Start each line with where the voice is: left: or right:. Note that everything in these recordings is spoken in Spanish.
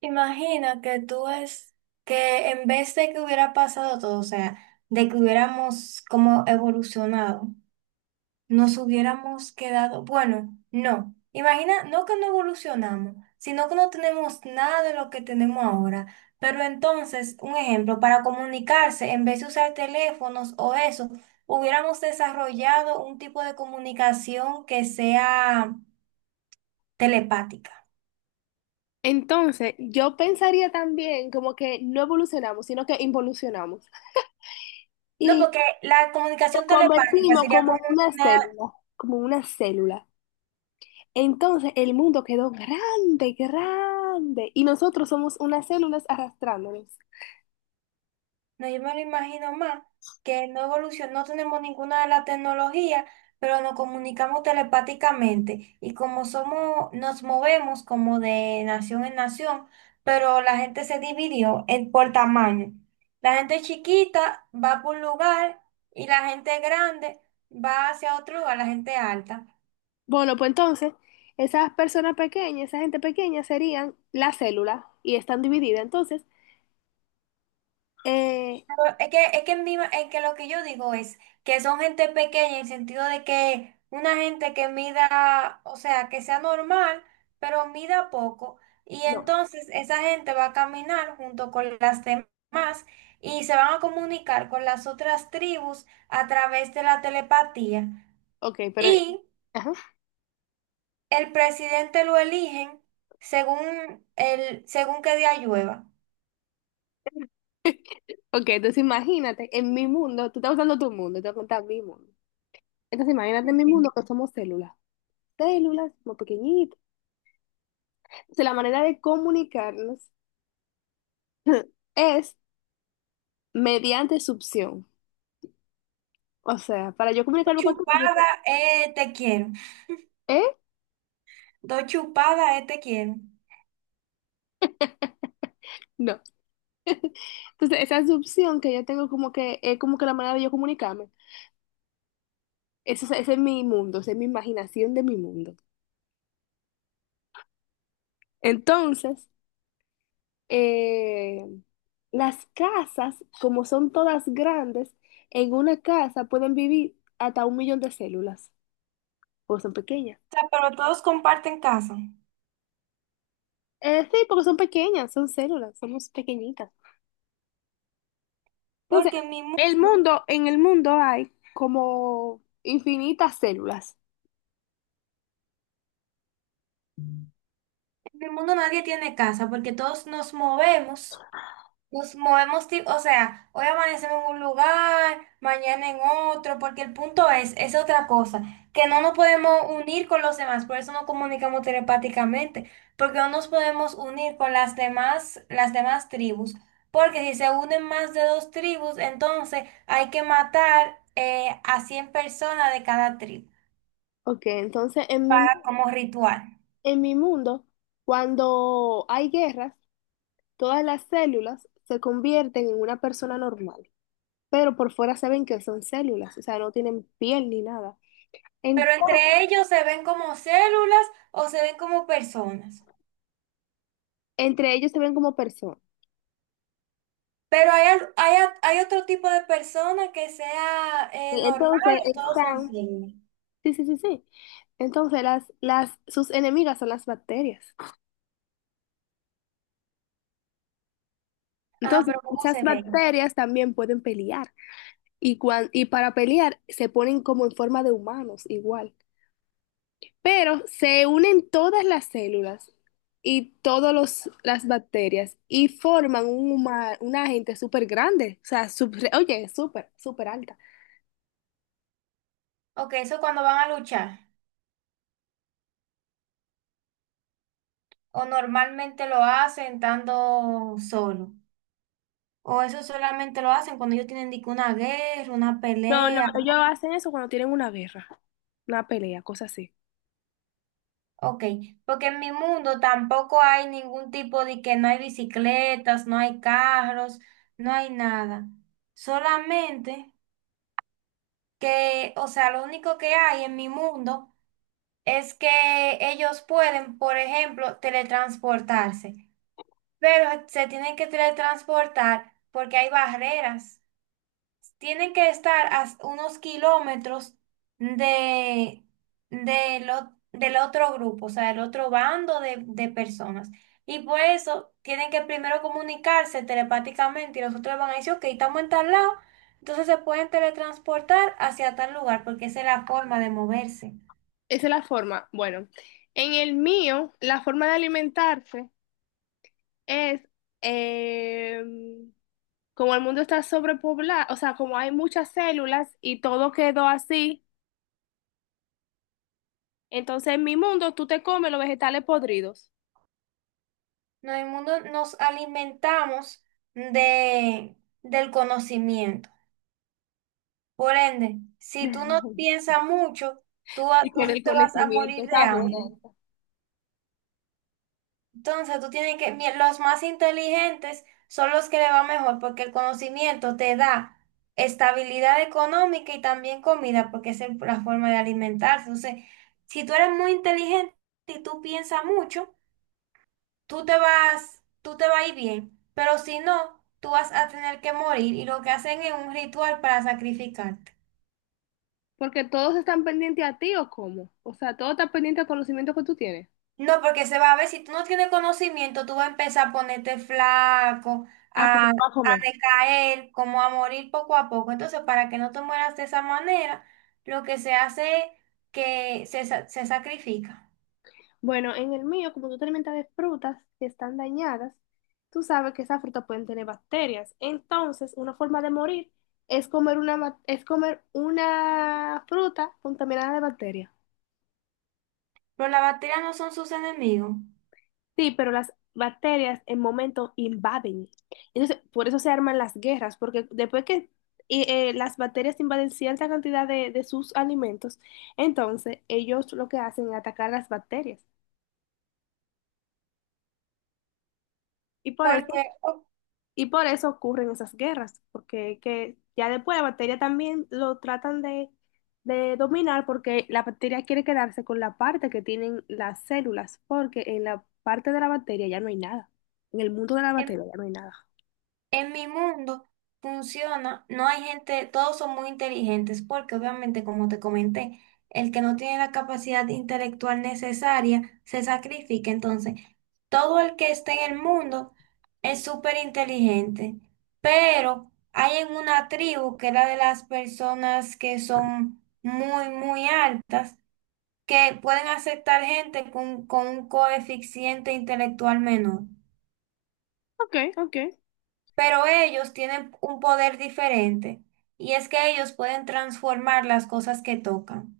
right: Imagina que tú es que en vez de que hubiera pasado todo, o sea, de que hubiéramos como evolucionado, nos hubiéramos quedado, bueno, no. Imagina, no que no evolucionamos, sino que no tenemos nada de lo que tenemos ahora. Pero entonces, un ejemplo, para comunicarse, en vez de usar teléfonos o eso, hubiéramos desarrollado un tipo de comunicación que sea telepática.
left: Entonces, yo pensaría también como que no evolucionamos, sino que involucionamos.
right: No,
left: Y
right: porque la
left: nos
right: comunicación telepática
left: convertimos
right: sería
left: como
right: como
left: en una
right: una.
left: célula, como una célula. Entonces, el mundo quedó grande, grande. Y nosotros somos unas células arrastrándonos.
right: No, yo me lo imagino más, que no evolucionó, no tenemos ninguna de las tecnologías, pero nos comunicamos telepáticamente. Y como somos, nos movemos como de nación en nación, pero la gente se dividió en, por tamaño. La gente chiquita va por un lugar y la gente grande va hacia otro lugar, la gente alta.
left: Bueno, pues entonces, esas personas pequeñas, esa gente pequeña serían la célula y están divididas. Entonces, eh,
right: Es que lo que yo digo es que son gente pequeña en el sentido de que una gente que mida, o sea, que sea normal, pero mida poco. Y
left: no.
right: entonces esa gente va a caminar junto con las demás y se van a comunicar con las otras tribus a través de la telepatía.
left: Ok, pero...
right: Y
left: ajá.
right: el presidente lo eligen según, el, según qué día llueva.
left: Ok, entonces imagínate, en mi mundo, tú estás usando tu mundo, te voy a contar mi mundo. Entonces, imagínate en mi
right: Ok.
left: mundo que somos células, células muy pequeñitas. Entonces, la manera de comunicarnos es mediante succión. O sea, para yo
right: Dos
left: comunicarme contigo, yo te...
right: chupadas, te quiero.
left: ¿Eh?
right: Dos chupadas, te quiero.
left: No. Entonces, esa succión que yo tengo como que es como que la manera de yo comunicarme. Eso, ese es mi mundo, esa es mi imaginación de mi mundo. Entonces, eh, las casas, como son todas grandes, en una casa pueden vivir hasta 1.000.000 de células, o son pequeñas.
right: Sea, pero todos comparten casa.
left: Sí, porque son pequeñas, son células, somos pequeñitas. Entonces,
right: Porque
left: el mundo, en el mundo hay como infinitas células.
right: en mi mundo nadie tiene casa, porque todos nos movemos. Nos movemos, o sea, hoy amanecemos en un lugar, mañana en otro, porque el punto es otra cosa, que no nos podemos unir con los demás, por eso no comunicamos telepáticamente, porque no nos podemos unir con las demás tribus, porque si se unen más de dos tribus, entonces hay que matar a 100 personas de cada tribu
left: Ok, entonces
right: para como ritual.
left: en mi mundo, cuando hay guerras, todas las células se convierten en una persona normal, pero por fuera se ven que son células, o sea, no tienen piel ni nada.
right: Pero
left: Ento-
right: entre ellos se ven como células o se ven como personas.
left: entre ellos se ven como personas.
right: Pero hay, hay, hay otro tipo de persona que sea
left: Y
right: normal
left: Entonces
right: o todos son
left: están,
right: signos.
left: sí, sí, sí, sí. Entonces sus enemigas son las bacterias.
right: Ajá,
left: Entonces,
right: pero ¿cómo
left: esas
right: se ven?
left: bacterias también pueden pelear y, y para pelear se ponen como en forma de humanos igual, pero se unen todas las células y todas las bacterias y forman un una gente súper grande, o sea, oye, súper, súper alta.
right: Ok, eso cuando van a luchar. O normalmente lo hacen estando solo. O eso solamente lo hacen cuando ellos tienen dique, una guerra, una
left: No, no,
right: pelea.
left: ellos hacen eso cuando tienen una guerra, una pelea, cosas así.
right: Ok, porque en mi mundo tampoco hay ningún tipo de que no hay bicicletas, no hay carros, no hay nada. Solamente que, o sea, lo único que hay en mi mundo es que ellos pueden, por ejemplo, teletransportarse, pero se tienen que teletransportar porque hay barreras. Tienen que estar a unos kilómetros de, del otro grupo, o sea, del otro bando de personas. Y por eso tienen que primero comunicarse telepáticamente y los otros van a decir, ok, estamos en tal lado, entonces se pueden teletransportar hacia tal lugar, porque esa es la forma de moverse.
left: Esa es la forma. Bueno, en el mío, la forma de alimentarse es... em, como el mundo está sobrepoblado, o sea, como hay muchas células y todo quedó así, entonces en mi mundo tú te comes los vegetales podridos.
right: No, en el mundo nos alimentamos de, del conocimiento. Por ende, si tú no piensas mucho,
left: Y
right: tú
left: con el
right: te vas a
left: conocimiento
right: morir de
left: está
right: hambre.
left: bueno.
right: Entonces, tú tienes que, los más inteligentes son los que le va mejor, porque el conocimiento te da estabilidad económica y también comida, porque esa es la forma de alimentarse. Entonces, si tú eres muy inteligente y tú piensas mucho, tú te vas a ir bien, pero si no, tú vas a tener que morir y lo que hacen es un ritual para sacrificar.
left: Porque todos están pendientes a ti o cómo. O sea, todo está pendiente al conocimiento que tú tienes.
right: No, porque se va a ver, si tú no tienes conocimiento, tú vas a empezar a ponerte flaco,
left: Ah, porque
right: a,
left: va a
right: a
left: comer.
right: decaer, como a morir poco a poco. Entonces, para que no te mueras de esa manera, lo que se hace es que se sacrifica.
left: Bueno, en el mío, como tú te alimentas de frutas que están dañadas, tú sabes que esas frutas pueden tener bacterias. Entonces, una forma de morir es comer una, es comer una fruta contaminada de bacterias.
right: Pero las bacterias no son sus enemigos,
left: Sí, pero las bacterias en momento invaden. Entonces, por eso se arman las guerras, porque después que las bacterias invaden cierta cantidad de sus alimentos, entonces ellos lo que hacen es atacar las bacterias. Y por
right: porque
left: eso,
right: o-
left: y por eso ocurren esas guerras, porque que ya después la bacteria también lo tratan de dominar, porque la bacteria quiere quedarse con la parte que tienen las células, porque en la parte de la bacteria ya no hay nada. En el mundo de la
right: em,
left: bacteria ya no hay nada.
right: en mi mundo funciona, no hay gente, todos son muy inteligentes porque obviamente, como te comenté, el que no tiene la capacidad intelectual necesaria se sacrifica. Entonces, todo el que esté en el mundo es súper inteligente, pero hay en una tribu que era de las personas que son muy, muy altas, que pueden aceptar gente con un coeficiente intelectual menor.
left: Ok, ok.
right: Pero ellos tienen un poder diferente y es que ellos pueden transformar las cosas que tocan.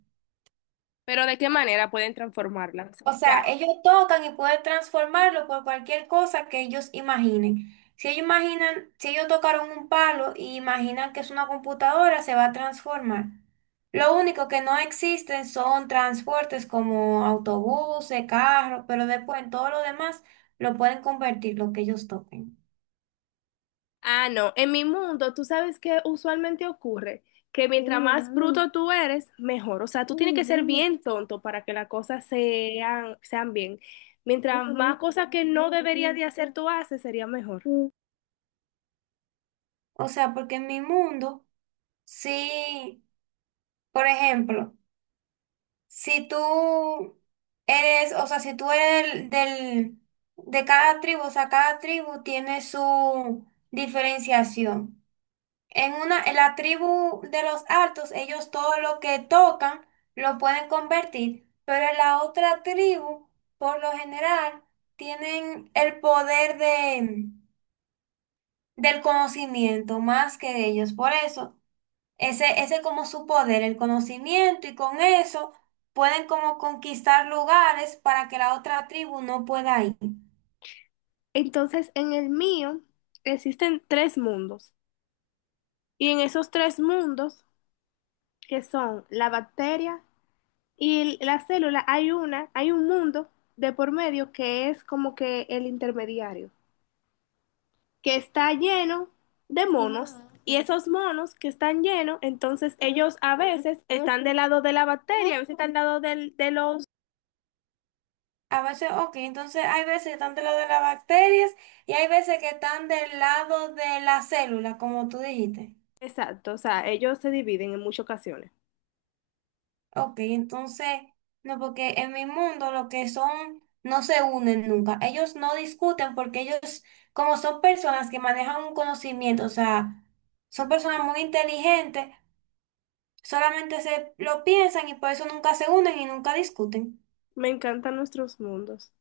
left: Pero ¿de qué manera pueden transformarlas? O
right: O
left: sea,
right: sea, ellos tocan y pueden transformarlo por cualquier cosa que ellos imaginen. Si ellos imaginan, si ellos tocaron un palo y imaginan que es una computadora, se va a transformar. Lo único que no existen son transportes como autobuses, carros, pero después en todo lo demás lo pueden convertir lo que ellos toquen.
left: ah, no, en mi mundo, tú sabes que usualmente ocurre que mientras más bruto tú eres, mejor. O sea, tú tienes que ser bien tonto para que las cosas sean, sean bien. Mientras más cosas que no deberías de hacer tú haces, sería mejor.
right: O sea, porque en mi mundo sí. Por ejemplo, si tú eres, o sea, si tú eres del, del- de cada tribu, o sea, cada tribu tiene su diferenciación. En una, en la tribu de los altos, ellos todo lo que tocan lo pueden convertir, pero en la otra tribu, por lo general, tienen el poder de, del conocimiento más que ellos. Por eso. Ese es como su poder, el conocimiento, y con eso pueden como conquistar lugares para que la otra tribu no pueda ir.
left: Entonces, en el mío existen tres mundos. Y en esos tres mundos, que son la bacteria y la célula, hay una, hay un mundo de por medio que es como que el intermediario, que está lleno de monos, y esos monos que están llenos, entonces ellos a veces están del lado de la bacteria, a veces están del lado de los...
right: A veces, ok, entonces hay veces que están del lado de las bacterias y hay veces que están del lado de la célula, como tú dijiste.
left: Exacto, o sea, ellos se dividen en muchas ocasiones.
right: Ok, entonces, no, porque en mi mundo lo que son no se unen nunca. Ellos no discuten porque ellos, como son personas que manejan un conocimiento, o sea, son personas muy inteligentes. Solamente se lo piensan y por eso nunca se unen y nunca discuten.
left: Me encantan nuestros mundos.